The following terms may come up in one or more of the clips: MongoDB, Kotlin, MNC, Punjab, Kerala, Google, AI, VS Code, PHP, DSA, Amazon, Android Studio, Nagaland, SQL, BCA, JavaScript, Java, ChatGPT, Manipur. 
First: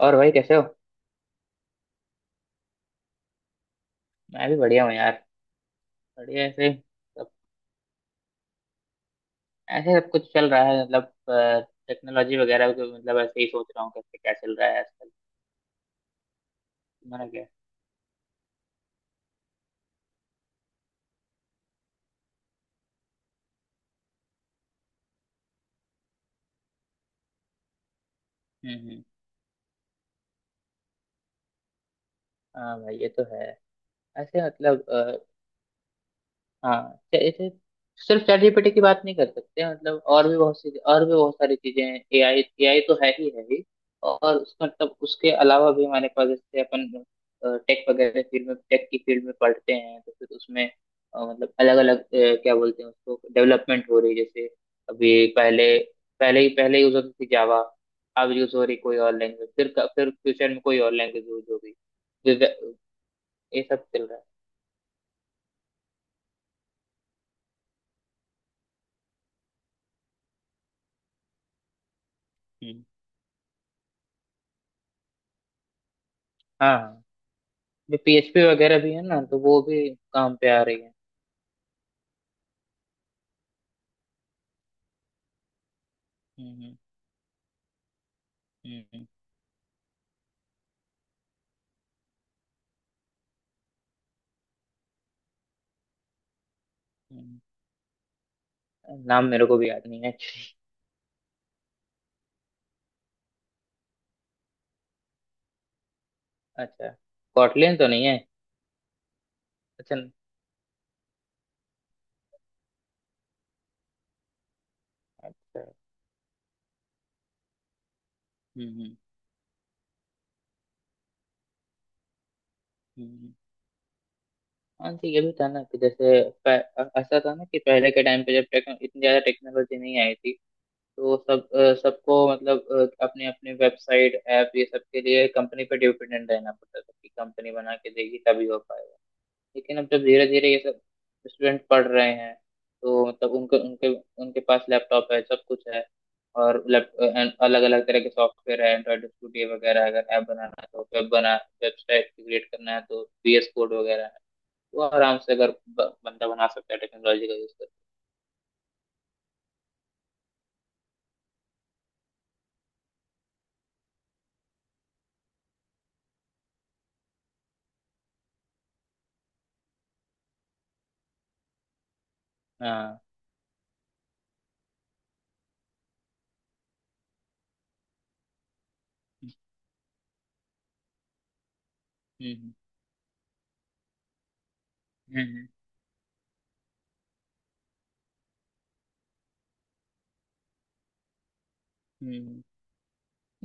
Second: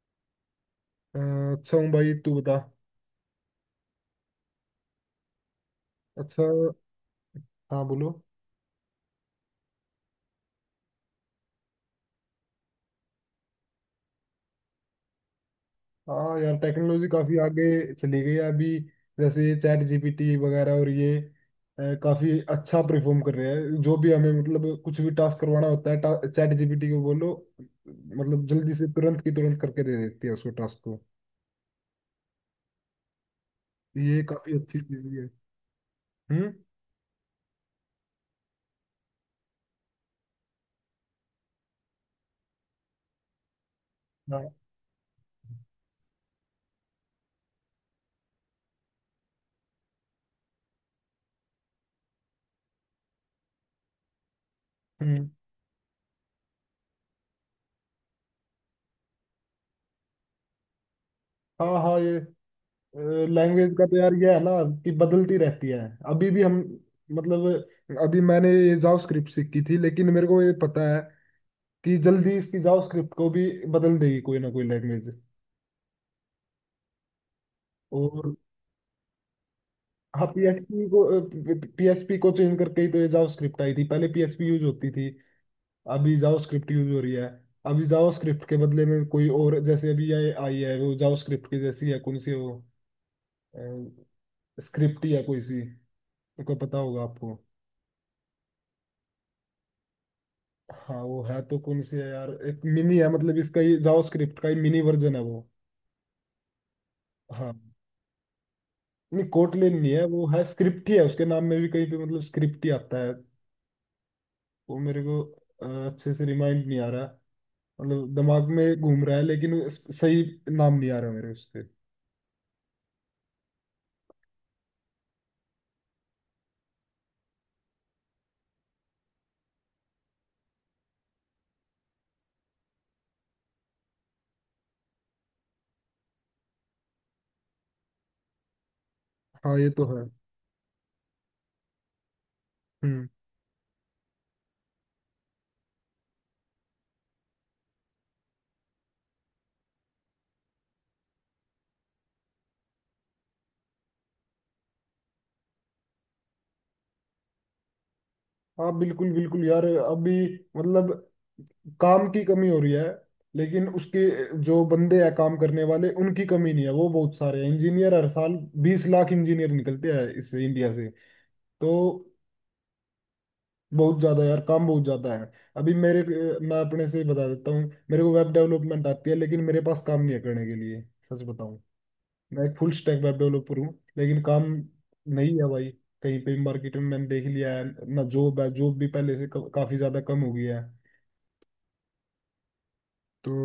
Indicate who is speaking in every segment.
Speaker 1: और भाई कैसे हो।
Speaker 2: अच्छा हूँ भाई, तू बता।
Speaker 1: मैं भी बढ़िया हूँ यार।
Speaker 2: अच्छा।
Speaker 1: बढ़िया ऐसे सब।
Speaker 2: हाँ, बोलो।
Speaker 1: ऐसे सब कुछ चल रहा है मतलब टेक्नोलॉजी वगैरह के मतलब ऐसे ही सोच रहा हूँ कैसे क्या चल रहा है आजकल।
Speaker 2: हाँ यार, टेक्नोलॉजी
Speaker 1: तुम्हारा
Speaker 2: काफी
Speaker 1: क्या है?
Speaker 2: आगे चली गई है अभी। जैसे ये चैट जीपीटी वगैरह और ये काफी अच्छा परफॉर्म कर रहे हैं। जो भी हमें मतलब कुछ भी टास्क करवाना होता है चैट जीपीटी को बोलो, मतलब जल्दी
Speaker 1: हम्म।
Speaker 2: से
Speaker 1: हम्म।
Speaker 2: तुरंत की तुरंत करके दे देती है उसको, टास्क को।
Speaker 1: हाँ भाई ये तो है।
Speaker 2: ये
Speaker 1: ऐसे
Speaker 2: काफी अच्छी
Speaker 1: मतलब।
Speaker 2: चीज भी है। हम्म।
Speaker 1: हाँ। चे- चे- सिर्फ चैट जीपीटी की बात नहीं कर सकते मतलब और भी बहुत सी और भी बहुत सारी चीजें हैं। एआई एआई तो है ही है ही। और
Speaker 2: हाँ।
Speaker 1: उस मतलब उसके अलावा भी हमारे पास जैसे अपन टेक की फील्ड में पढ़ते हैं तो फिर उसमें मतलब अलग अलग क्या बोलते हैं उसको डेवलपमेंट हो रही है। जैसे अभी
Speaker 2: हम्म।
Speaker 1: पहले पहले ही पहले यूज होती थी जावा। अब यूज हो रही कोई और लैंग्वेज फिर फ्यूचर में कोई और लैंग्वेज यूज होगी।
Speaker 2: हाँ हाँ ये,
Speaker 1: ये
Speaker 2: लैंग्वेज
Speaker 1: सब
Speaker 2: का तो
Speaker 1: चल
Speaker 2: यार
Speaker 1: रहा है।
Speaker 2: ये है ना कि बदलती रहती है। अभी भी हम मतलब अभी मैंने ये जावास्क्रिप्ट सीखी थी, लेकिन मेरे को ये पता है कि जल्दी इसकी
Speaker 1: हम्म।
Speaker 2: जावास्क्रिप्ट को भी बदल देगी कोई ना कोई लैंग्वेज।
Speaker 1: हाँ जो
Speaker 2: और
Speaker 1: पीएचपी वगैरह भी है ना तो वो भी
Speaker 2: हाँ
Speaker 1: काम पे आ रही
Speaker 2: पीएचपी
Speaker 1: है।
Speaker 2: को, पीएचपी को चेंज करके ही तो ये जावास्क्रिप्ट आई थी। पहले पीएचपी यूज होती थी, अभी जावास्क्रिप्ट
Speaker 1: हम्म।
Speaker 2: यूज हो रही है। अभी जावास्क्रिप्ट के
Speaker 1: हम्म।
Speaker 2: बदले में
Speaker 1: हम्म।
Speaker 2: कोई और, जैसे अभी ये आई है वो जावास्क्रिप्ट की जैसी है, कौन सी है वो, स्क्रिप्ट ही है कोई सी, को पता होगा आपको।
Speaker 1: हम्म। नाम मेरे को भी याद नहीं है।
Speaker 2: हाँ वो है, तो कौन सी है यार, एक मिनी है मतलब इसका, ये जावास्क्रिप्ट का ही मिनी वर्जन है वो।
Speaker 1: अच्छा।
Speaker 2: हाँ।
Speaker 1: कॉटलिन तो नहीं है।
Speaker 2: नहीं कोटलिन नहीं
Speaker 1: अच्छा।
Speaker 2: है, वो है स्क्रिप्ट ही है, उसके नाम में भी कहीं पे मतलब स्क्रिप्ट ही आता है। वो मेरे को
Speaker 1: अच्छा।
Speaker 2: अ, अच्छे से रिमाइंड नहीं आ रहा, मतलब दिमाग में
Speaker 1: हम्म। हम्म।
Speaker 2: घूम रहा है लेकिन सही नाम नहीं आ रहा मेरे उसके।
Speaker 1: हम्म। हाँ जी ये भी था ना कि जैसे ऐसा था ना कि पहले के टाइम पे जब इतनी ज्यादा टेक्नोलॉजी नहीं आई थी तो सबको मतलब अपने अपने वेबसाइट ऐप ये सब के लिए कंपनी पे डिपेंडेंट रहना पड़ता था कि कंपनी बना के देगी तभी हो पाएगा।
Speaker 2: हाँ ये
Speaker 1: लेकिन
Speaker 2: तो
Speaker 1: अब जब
Speaker 2: है।
Speaker 1: धीरे धीरे ये सब स्टूडेंट पढ़ रहे हैं तो
Speaker 2: हम्म।
Speaker 1: मतलब उनके उनके उनके पास लैपटॉप है सब कुछ है। और अलग अलग तरह के सॉफ्टवेयर है एंड्रॉइड स्टूडियो वगैरह अगर ऐप बनाना है तो वेबसाइट क्रिएट करना है तो VS कोड वगैरह है। वो आराम से अगर बंदा बना सकता है टेक्नोलॉजी का यूज करके।
Speaker 2: हाँ बिल्कुल बिल्कुल यार, अभी मतलब काम की कमी हो रही है, लेकिन उसके जो बंदे हैं काम करने वाले, उनकी कमी नहीं है, वो बहुत सारे हैं। इंजीनियर हर साल 20 लाख इंजीनियर निकलते हैं इस इंडिया से, तो
Speaker 1: हाँ।
Speaker 2: बहुत ज्यादा यार, काम बहुत ज्यादा है। अभी मेरे, मैं अपने से ही बता देता हूँ। मेरे को वेब डेवलपमेंट आती है लेकिन मेरे पास काम नहीं है करने के लिए, सच बताऊँ। मैं
Speaker 1: हम्म।
Speaker 2: एक फुल स्टैक वेब डेवलपर हूँ, लेकिन काम
Speaker 1: हम्म।
Speaker 2: नहीं
Speaker 1: हम्म।
Speaker 2: है भाई। कहीं पे मार्केट में मैंने देख लिया है, ना जॉब है, जॉब भी पहले से काफी ज्यादा कम हो गई है।
Speaker 1: हम्म।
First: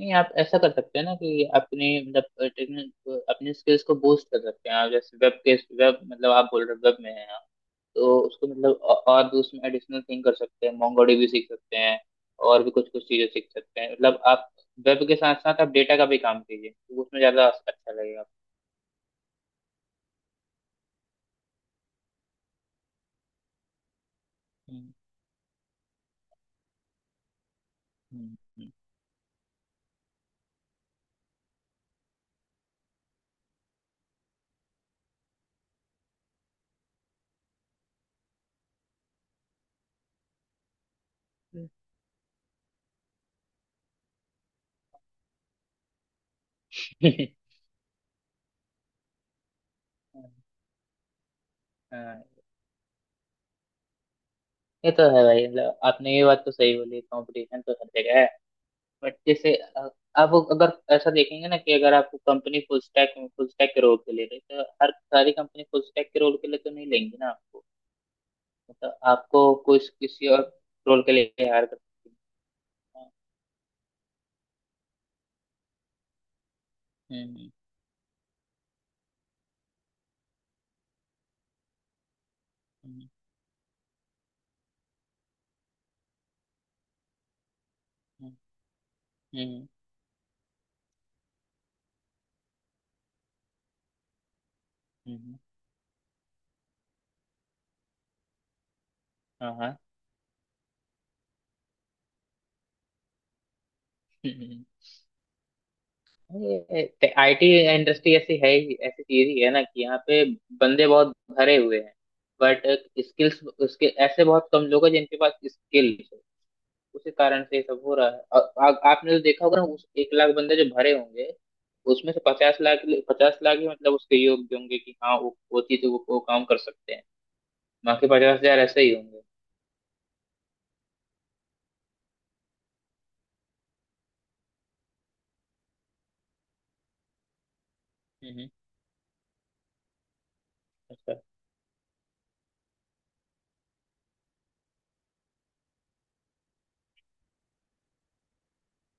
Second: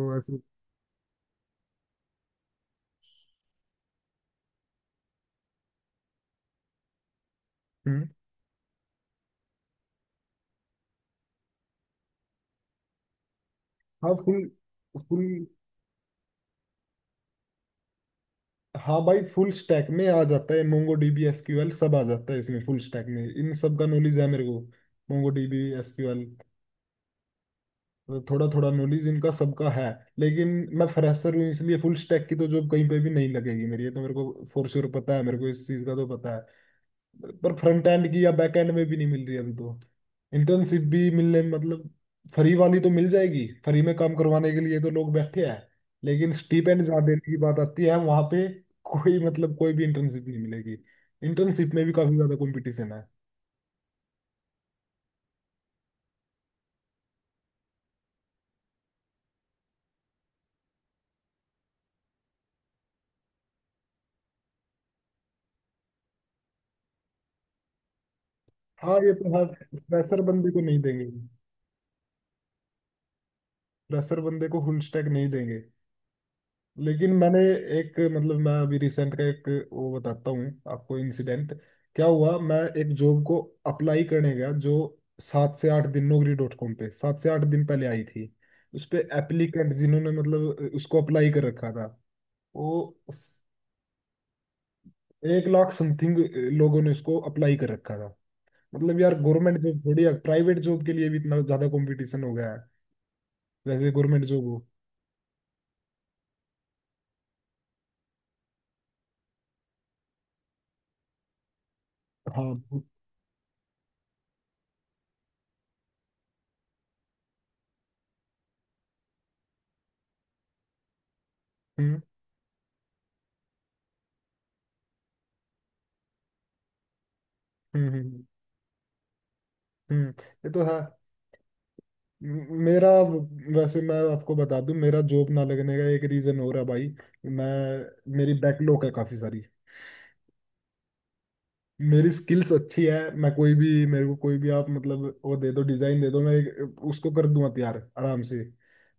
Speaker 1: नहीं, आप
Speaker 2: ऐसे।
Speaker 1: ऐसा कर सकते हैं ना कि अपने मतलब टेक्निक अपने स्किल्स को बूस्ट कर सकते हैं आप जैसे वेब मतलब आप बोल रहे वेब में है
Speaker 2: हम्म।
Speaker 1: तो उसको मतलब और भी उसमें एडिशनल थिंग कर सकते हैं मोंगोडीबी सीख सकते हैं। और भी कुछ कुछ चीजें सीख सकते हैं
Speaker 2: हाँ
Speaker 1: मतलब
Speaker 2: फुल,
Speaker 1: आप वेब के साथ साथ आप डेटा का भी काम कीजिए तो उसमें ज्यादा अच्छा लगेगा।
Speaker 2: हाँ भाई, फुल स्टैक में आ जाता है, मोंगो डीबी एसक्यूएल सब आ जाता है इसमें। फुल स्टैक में इन सब का नॉलेज है मेरे को।
Speaker 1: हम्म।
Speaker 2: मोंगो डीबी एसक्यूएल थोड़ा थोड़ा
Speaker 1: हम्म।
Speaker 2: नॉलेज इनका सबका है, लेकिन मैं फ्रेशर हूँ इसलिए फुल स्टैक की तो जॉब कहीं पे भी नहीं लगेगी मेरी, ये तो मेरे को फोर श्योर पता है, मेरे को इस चीज़ का तो पता है। पर फ्रंट एंड की या बैक एंड में भी नहीं मिल रही अभी, तो इंटर्नशिप भी मिलने
Speaker 1: हम्म।
Speaker 2: मतलब फ्री वाली तो मिल जाएगी, फ्री में काम करवाने के लिए तो लोग बैठे हैं। लेकिन स्टीपेंड जहाँ देने की बात आती है वहां पे कोई मतलब कोई भी इंटर्नशिप
Speaker 1: आपको।
Speaker 2: नहीं मिलेगी। इंटर्नशिप में भी काफी
Speaker 1: हाँ
Speaker 2: ज्यादा कंपटीशन है।
Speaker 1: ये तो है भाई मतलब आपने ये बात तो सही बोली, कंपटीशन तो हर जगह है। बट जैसे आप अगर ऐसा देखेंगे ना कि अगर आपको कंपनी फुल स्टैक के रोल के लिए रही तो हर सारी कंपनी फुल स्टैक के रोल के लिए तो नहीं लेंगी ना आपको। मतलब
Speaker 2: हाँ ये तो
Speaker 1: आपको
Speaker 2: है।
Speaker 1: कुछ
Speaker 2: फ्रेशर
Speaker 1: किसी और
Speaker 2: बंदे को नहीं
Speaker 1: रोल
Speaker 2: देंगे,
Speaker 1: के लिए हायर कर सकती
Speaker 2: फ्रेशर बंदे को फुल स्टैक नहीं देंगे। लेकिन
Speaker 1: है।
Speaker 2: मैंने
Speaker 1: हम्म।
Speaker 2: एक मतलब मैं अभी रिसेंट का एक वो बताता हूँ आपको, इंसिडेंट। क्या हुआ, मैं एक
Speaker 1: हम्म।
Speaker 2: जॉब को अप्लाई करने गया जो 7 से 8 दिन naukri.com पे, 7 से 8 दिन पहले आई
Speaker 1: हम्म।
Speaker 2: थी। उस पे
Speaker 1: हम्म।
Speaker 2: एप्लीकेंट जिन्होंने मतलब उसको अप्लाई कर रखा था, वो
Speaker 1: हम्म।
Speaker 2: 1 लाख समथिंग लोगों ने उसको अप्लाई कर रखा था। मतलब यार
Speaker 1: हाँ।
Speaker 2: गवर्नमेंट
Speaker 1: हाँ।
Speaker 2: जॉब थोड़ी, प्राइवेट जॉब के लिए भी इतना ज्यादा कंपटीशन हो गया है, जैसे गवर्नमेंट जॉब हो।
Speaker 1: हम्म। ये आईटी इंडस्ट्री ऐसी है ही, ऐसी चीज ही है ना कि यहाँ पे बंदे बहुत भरे हुए हैं बट
Speaker 2: हाँ।
Speaker 1: स्किल्स उसके ऐसे बहुत कम लोग हैं जिनके पास स्किल्स है। उसी कारण से ये सब हो रहा है। आ, आ, आपने तो देखा होगा ना उस 1 लाख बंदे जो भरे होंगे
Speaker 2: हम्म।
Speaker 1: उसमें से 50 लाख 50 लाख ही मतलब उसके योग्य होंगे कि हाँ वो चीज वो काम कर सकते हैं।
Speaker 2: हम्म।
Speaker 1: बाकी
Speaker 2: हम्म।
Speaker 1: 50 हजार ऐसे ही होंगे।
Speaker 2: हम्म, ये तो है। मेरा वैसे, मैं आपको बता दूं मेरा जॉब ना लगने का एक रीजन हो रहा है भाई, मैं, मेरी
Speaker 1: हम्म।
Speaker 2: बैकलॉग है काफी सारी।
Speaker 1: अच्छा।
Speaker 2: मेरी स्किल्स अच्छी है, मैं कोई भी मेरे को कोई भी आप मतलब वो दे दो, डिजाइन दे दो मैं उसको कर दूंगा तैयार आराम से।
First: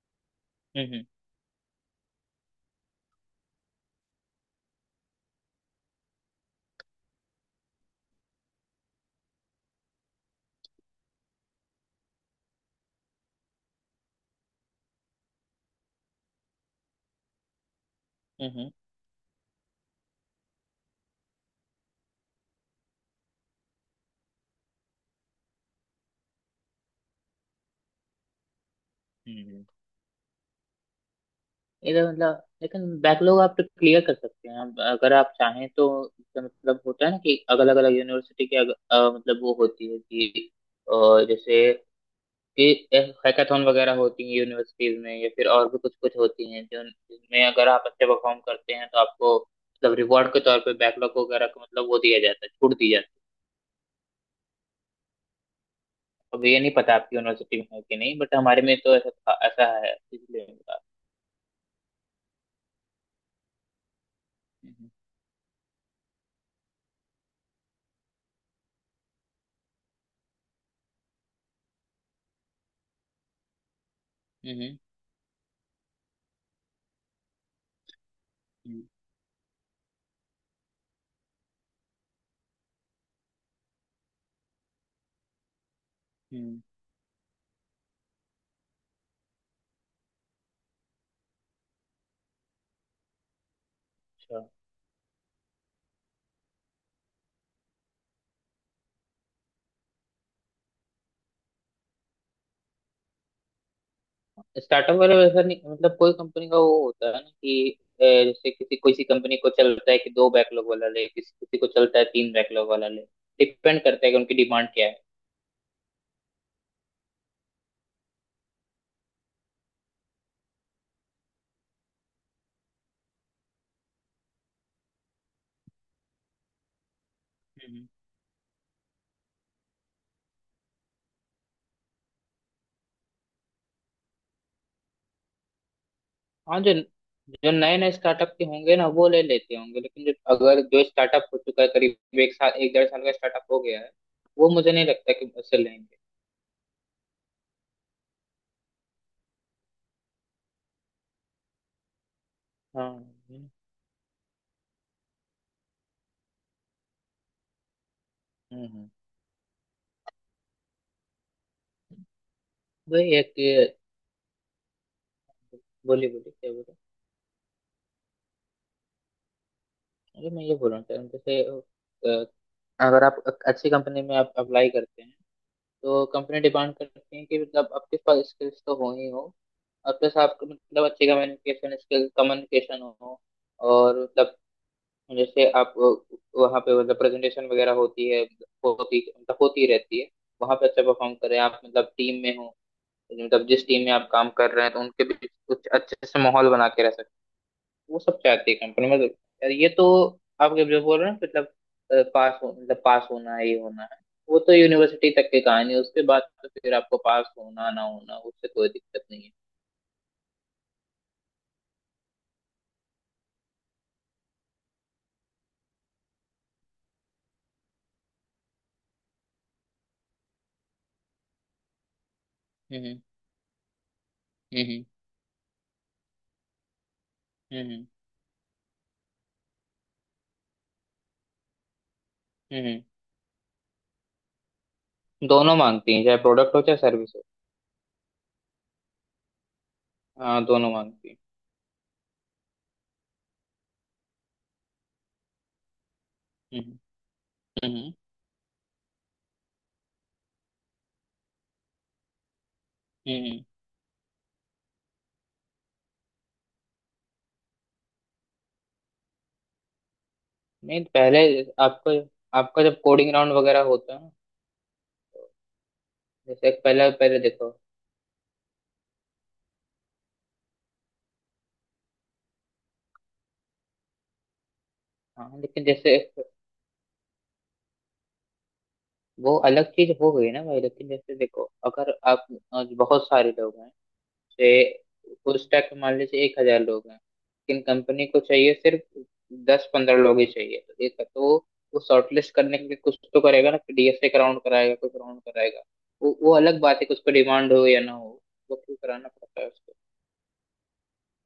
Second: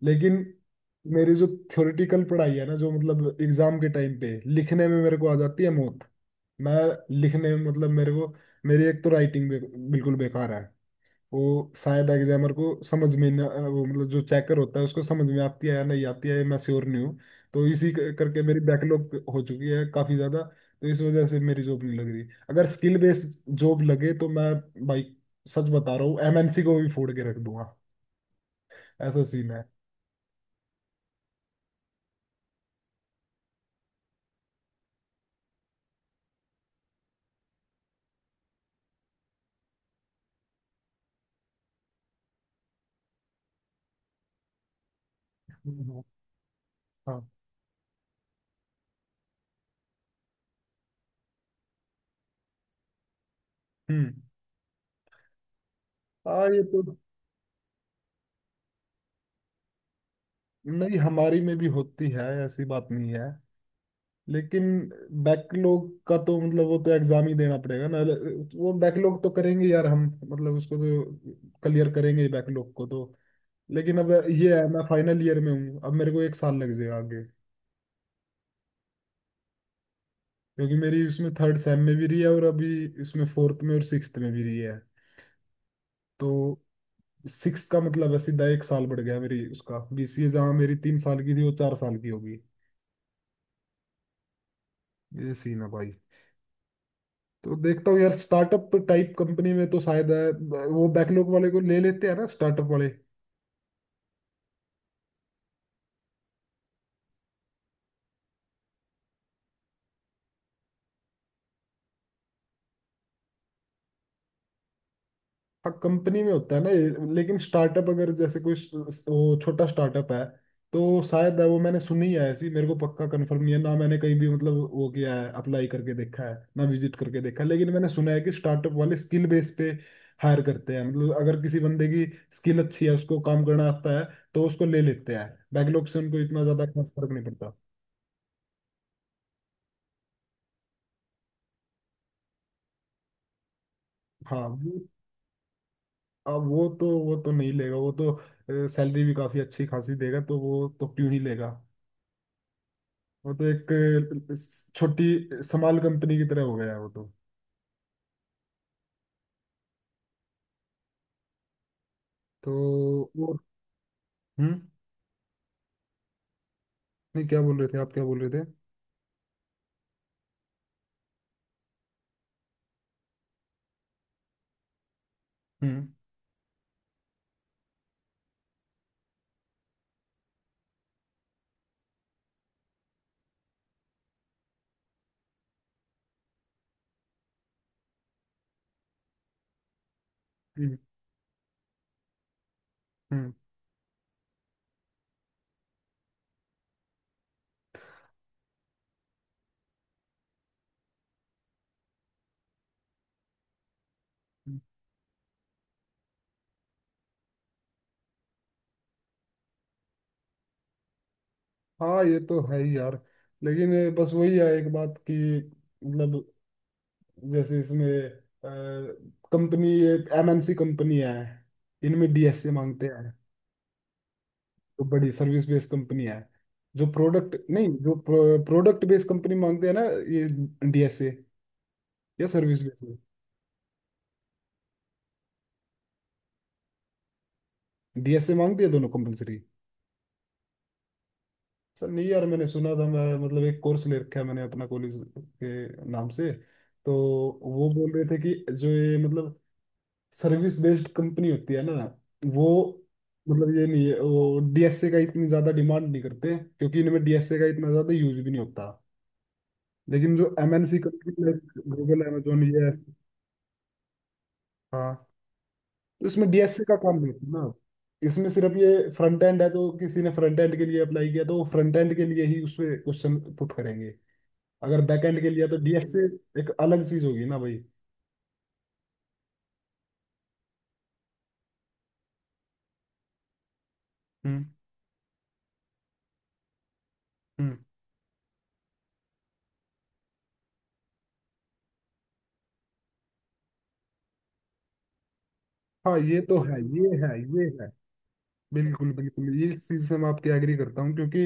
Speaker 2: लेकिन
Speaker 1: हम्म।
Speaker 2: मेरी जो थ्योरेटिकल पढ़ाई है ना जो मतलब एग्जाम के टाइम पे लिखने में मेरे को आ जाती है मौत। मैं लिखने में मतलब मेरे को, मेरी एक तो राइटिंग बिल्कुल बेकार है, वो शायद एग्जामर को समझ में ना, वो मतलब जो चेकर होता है उसको समझ में आती है या नहीं आती है ये मैं श्योर नहीं हूँ। तो इसी करके मेरी
Speaker 1: हम्म।
Speaker 2: बैकलॉग हो चुकी है काफी ज्यादा। तो इस वजह से मेरी जॉब नहीं लग रही, अगर स्किल बेस्ड जॉब लगे तो मैं, भाई सच बता रहा हूँ, एमएनसी को भी फोड़ के रख दूंगा, ऐसा सीन है।
Speaker 1: हम्म। इधर मतलब, लेकिन बैकलॉग आप तो क्लियर कर सकते हैं अब अगर आप चाहें तो। इसका मतलब होता है ना कि अलग अलग यूनिवर्सिटी के मतलब वो होती है कि अ, जैसे कि हैकाथॉन वगैरह होती है यूनिवर्सिटीज में या फिर और भी कुछ
Speaker 2: हम्म,
Speaker 1: कुछ होती हैं जो
Speaker 2: हाँ।
Speaker 1: जिनमें अगर आप अच्छे परफॉर्म करते हैं तो आपको मतलब रिवॉर्ड के तौर पे बैकलॉग वगैरह का मतलब वो दिया जाता है, छूट दी जाती है।
Speaker 2: हम्म।
Speaker 1: अब
Speaker 2: हाँ
Speaker 1: ये
Speaker 2: ये
Speaker 1: नहीं
Speaker 2: तो।
Speaker 1: पता आपकी यूनिवर्सिटी में है कि नहीं बट हमारे में तो ऐसा है इसलिए।
Speaker 2: नहीं हमारी में भी होती है, ऐसी बात नहीं है, लेकिन
Speaker 1: हम्म।
Speaker 2: बैकलॉग का तो मतलब वो तो एग्जाम ही देना पड़ेगा ना, वो बैकलॉग तो करेंगे यार हम, मतलब उसको तो क्लियर करेंगे ही बैकलॉग को तो। लेकिन अब ये है,
Speaker 1: हम्म।
Speaker 2: मैं फाइनल ईयर में हूँ, अब मेरे को 1 साल लग जाएगा आगे,
Speaker 1: हम्म।
Speaker 2: क्योंकि मेरी उसमें थर्ड सेम में भी रही है और अभी इसमें फोर्थ में और सिक्स्थ में भी रही है, तो
Speaker 1: हम्म।
Speaker 2: सिक्स का मतलब है सीधा 1 साल बढ़ गया मेरी। उसका बीसीए जहाँ मेरी 3 साल की थी वो 4 साल की होगी।
Speaker 1: अच्छा।
Speaker 2: ये सीन है भाई। तो देखता हूँ यार, स्टार्टअप टाइप कंपनी में तो शायद वो बैकलॉग वाले को ले लेते हैं ना स्टार्टअप वाले।
Speaker 1: स्टार्टअप वाले में ऐसा नहीं, मतलब कोई कंपनी का वो होता है ना कि जैसे किसी किसी कंपनी को चलता है कि दो बैकलॉग वाला ले, किसी किसी को चलता है तीन बैकलॉग वाला ले। डिपेंड करता है कि उनकी डिमांड क्या है।
Speaker 2: हाँ कंपनी में होता है ना ये, लेकिन स्टार्टअप अगर जैसे कोई वो छोटा स्टार्टअप है तो शायद वो, मैंने सुनी है ऐसी, मेरे को पक्का कंफर्म नहीं है ना, मैंने कहीं भी मतलब वो किया है, अप्लाई करके देखा है ना विजिट करके देखा है, लेकिन
Speaker 1: हम्म।
Speaker 2: मैंने सुना है कि स्टार्टअप वाले स्किल बेस पे हायर करते हैं, मतलब अगर किसी बंदे की स्किल अच्छी है, उसको काम करना आता है तो उसको ले लेते हैं, बैकलॉग से उनको इतना
Speaker 1: हाँ।
Speaker 2: ज्यादा
Speaker 1: जो
Speaker 2: खास फर्क नहीं
Speaker 1: जो
Speaker 2: पड़ता।
Speaker 1: नए नए स्टार्टअप के होंगे ना वो ले लेते होंगे लेकिन जो अगर जो स्टार्टअप हो चुका है करीब 1 साल 1 डेढ़ साल का स्टार्टअप हो गया है वो
Speaker 2: हाँ।
Speaker 1: मुझे नहीं लगता कि उससे लेंगे।
Speaker 2: अब वो तो, वो तो नहीं लेगा, वो तो सैलरी भी काफी अच्छी खासी देगा तो वो तो क्यों ही लेगा।
Speaker 1: हाँ।
Speaker 2: वो तो एक छोटी समाल कंपनी की तरह हो गया है वो तो।
Speaker 1: हम्म। हम्म।
Speaker 2: तो
Speaker 1: वही एक
Speaker 2: वो।
Speaker 1: ये
Speaker 2: हम्म।
Speaker 1: बोली बोली क्या बोले।
Speaker 2: नहीं क्या बोल रहे थे आप, क्या बोल रहे थे।
Speaker 1: अरे मैं ये बोल रहा था जैसे अगर आप अच्छी कंपनी में आप अप्लाई करते हैं
Speaker 2: हम्म।
Speaker 1: तो कंपनी डिमांड करती है कि मतलब आपके पास स्किल्स तो हो ही हो, और प्लस आपको मतलब अच्छी कम्युनिकेशन स्किल कम्युनिकेशन हो, और मतलब जैसे आप वहाँ पे मतलब प्रेजेंटेशन वगैरह होती है, होती मतलब होती रहती है, वहाँ पे
Speaker 2: हम्म।
Speaker 1: अच्छा परफॉर्म करें आप मतलब टीम में हो
Speaker 2: हम्म,
Speaker 1: मतलब जिस टीम में आप काम कर रहे हैं तो उनके बीच कुछ अच्छे से माहौल बना के रह सकते हैं, वो सब चाहती है कंपनी मतलब। यार ये तो आप जब जो बोल रहे हैं मतलब पास हो मतलब पास होना है ये होना है, वो तो
Speaker 2: हम्म।
Speaker 1: यूनिवर्सिटी तक की कहानी है, उसके बाद तो फिर आपको पास होना ना होना उससे कोई दिक्कत नहीं है।
Speaker 2: हाँ ये तो है ही यार, लेकिन बस वही है एक बात कि मतलब जैसे इसमें कंपनी, एक एमएनसी कंपनी है, इनमें डीएसए मांगते
Speaker 1: हम्म।
Speaker 2: हैं, तो
Speaker 1: हम्म।
Speaker 2: बड़ी सर्विस बेस्ड कंपनी है जो प्रोडक्ट नहीं,
Speaker 1: हम्म।
Speaker 2: जो प्रोडक्ट बेस्ड कंपनी मांगते हैं ना ये डीएसए, या सर्विस
Speaker 1: हम्म। हम्म।
Speaker 2: बेस्ड
Speaker 1: दोनों मांगती हैं चाहे प्रोडक्ट हो चाहे सर्विस हो।
Speaker 2: डीएसए मांगती है दोनों कंपलसरी।
Speaker 1: हाँ दोनों मांगती हैं।
Speaker 2: सर नहीं यार, मैंने सुना था, मैं मतलब एक कोर्स ले रखा है मैंने अपना कॉलेज के नाम से,
Speaker 1: हम्म।
Speaker 2: तो वो बोल
Speaker 1: हम्म।
Speaker 2: रहे थे कि जो ये मतलब सर्विस बेस्ड कंपनी होती है ना वो,
Speaker 1: हम्म।
Speaker 2: मतलब ये नहीं है, वो डीएसए का इतनी ज़्यादा डिमांड नहीं करते क्योंकि इनमें डीएसए का इतना ज़्यादा यूज भी नहीं होता। लेकिन जो एमएनसी
Speaker 1: नहीं पहले
Speaker 2: कंपनी लाइक
Speaker 1: आपको
Speaker 2: गूगल Amazon
Speaker 1: आपका
Speaker 2: ये,
Speaker 1: जब कोडिंग राउंड वगैरह होता है ना,
Speaker 2: हाँ,
Speaker 1: तो
Speaker 2: इसमें
Speaker 1: जैसे एक
Speaker 2: डीएसए का
Speaker 1: पहले
Speaker 2: काम नहीं
Speaker 1: पहले
Speaker 2: था
Speaker 1: देखो।
Speaker 2: ना, इसमें सिर्फ ये फ्रंट एंड है, तो किसी ने फ्रंट एंड के लिए अप्लाई किया तो वो फ्रंट एंड के लिए ही उसमें क्वेश्चन पुट करेंगे। अगर बैक एंड के
Speaker 1: हाँ।
Speaker 2: लिए तो
Speaker 1: लेकिन जैसे
Speaker 2: डीएसए एक अलग चीज होगी ना भाई।
Speaker 1: वो अलग चीज हो गई ना भाई, लेकिन जैसे देखो अगर आप बहुत सारे लोग हैं,
Speaker 2: हम्म।
Speaker 1: जैसे उस टाइप में मान लीजिए 1 हजार लोग हैं
Speaker 2: हम्म।
Speaker 1: लेकिन कंपनी को चाहिए सिर्फ दस पंद्रह लोग ही चाहिए तो एक तो वो शॉर्टलिस्ट करने के लिए कुछ तो करेगा ना, डीएसए का राउंड कराएगा, कुछ राउंड कराएगा।
Speaker 2: हाँ
Speaker 1: वो
Speaker 2: ये
Speaker 1: वो
Speaker 2: तो है,
Speaker 1: अलग बात है कि
Speaker 2: ये
Speaker 1: उसको
Speaker 2: है ये
Speaker 1: डिमांड हो
Speaker 2: है।
Speaker 1: या ना हो, वो क्यों
Speaker 2: बिल्कुल
Speaker 1: कराना
Speaker 2: बिल्कुल,
Speaker 1: पड़ता है
Speaker 2: ये इस
Speaker 1: उसको।
Speaker 2: चीज से मैं आपकी एग्री करता हूँ, क्योंकि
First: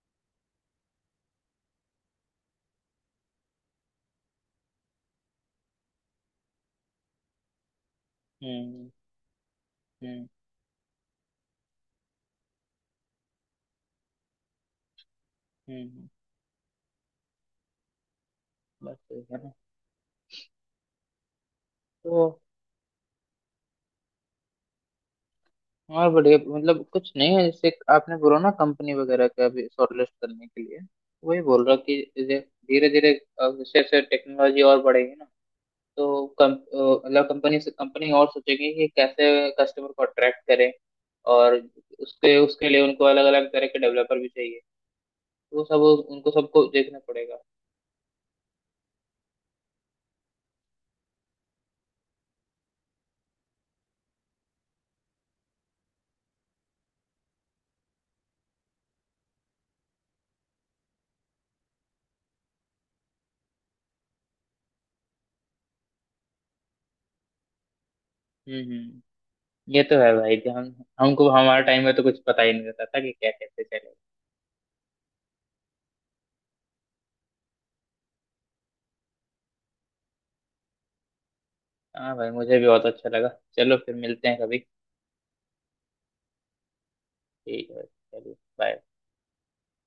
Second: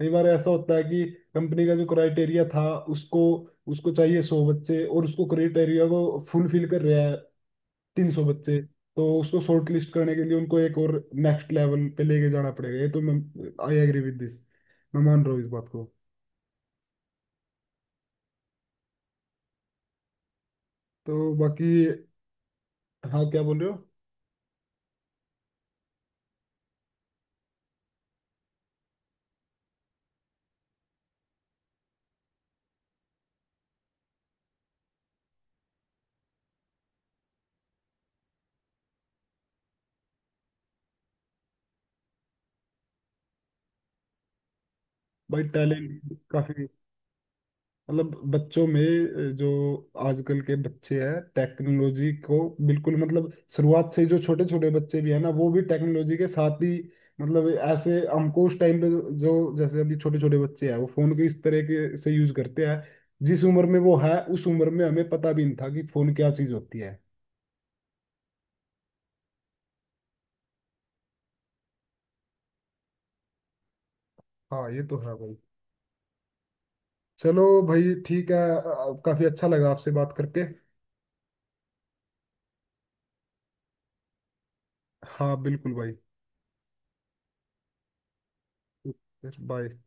Speaker 2: कई बार ऐसा होता है कि कंपनी का जो क्राइटेरिया था, उसको, उसको चाहिए 100 बच्चे और उसको क्राइटेरिया को फुलफिल कर रहा है 300 बच्चे,
Speaker 1: हम्म।
Speaker 2: तो उसको शॉर्ट लिस्ट करने के
Speaker 1: हम्म।
Speaker 2: लिए उनको एक और नेक्स्ट लेवल पे लेके जाना पड़ेगा, ये तो मैं, आई एग्री विद दिस, मैं मान रहा हूँ इस बात को।
Speaker 1: हम्म। बस ठीक है ना।
Speaker 2: तो बाकी,
Speaker 1: तो
Speaker 2: हाँ क्या बोल रहे हो।
Speaker 1: और बढ़िया, मतलब कुछ नहीं है जैसे आपने बोला ना कंपनी वगैरह का भी शॉर्टलिस्ट करने के लिए, वही बोल रहा कि धीरे धीरे जैसे जैसे टेक्नोलॉजी और बढ़ेगी ना तो मतलब कंपनी से कंपनी और सोचेगी कि कैसे कस्टमर को अट्रैक्ट करें और उसके उसके लिए उनको अलग अलग तरह के डेवलपर भी चाहिए
Speaker 2: भाई
Speaker 1: तो वो सब
Speaker 2: टैलेंट
Speaker 1: उनको सबको
Speaker 2: काफी,
Speaker 1: देखना पड़ेगा।
Speaker 2: मतलब बच्चों में, जो आजकल के बच्चे हैं, टेक्नोलॉजी को बिल्कुल मतलब शुरुआत से ही, जो छोटे छोटे बच्चे भी है ना वो भी टेक्नोलॉजी के साथ ही, मतलब ऐसे हमको उस टाइम पे, जो, जैसे अभी छोटे छोटे बच्चे हैं वो फोन को इस तरह के से यूज करते हैं, जिस उम्र में वो है उस उम्र में हमें पता भी नहीं था कि फोन क्या चीज होती है।
Speaker 1: हम्म। हम्म। ये तो है भाई कि हम हमको हमारे टाइम में तो कुछ पता ही नहीं रहता था कि क्या कैसे चलेगा।
Speaker 2: हाँ ये तो है भाई। चलो भाई ठीक है, काफी अच्छा लगा आपसे बात करके।
Speaker 1: हाँ भाई मुझे भी बहुत अच्छा लगा। चलो फिर मिलते हैं कभी।
Speaker 2: हाँ बिल्कुल भाई।
Speaker 1: ठीक है चलिए बाय।
Speaker 2: फिर बाय।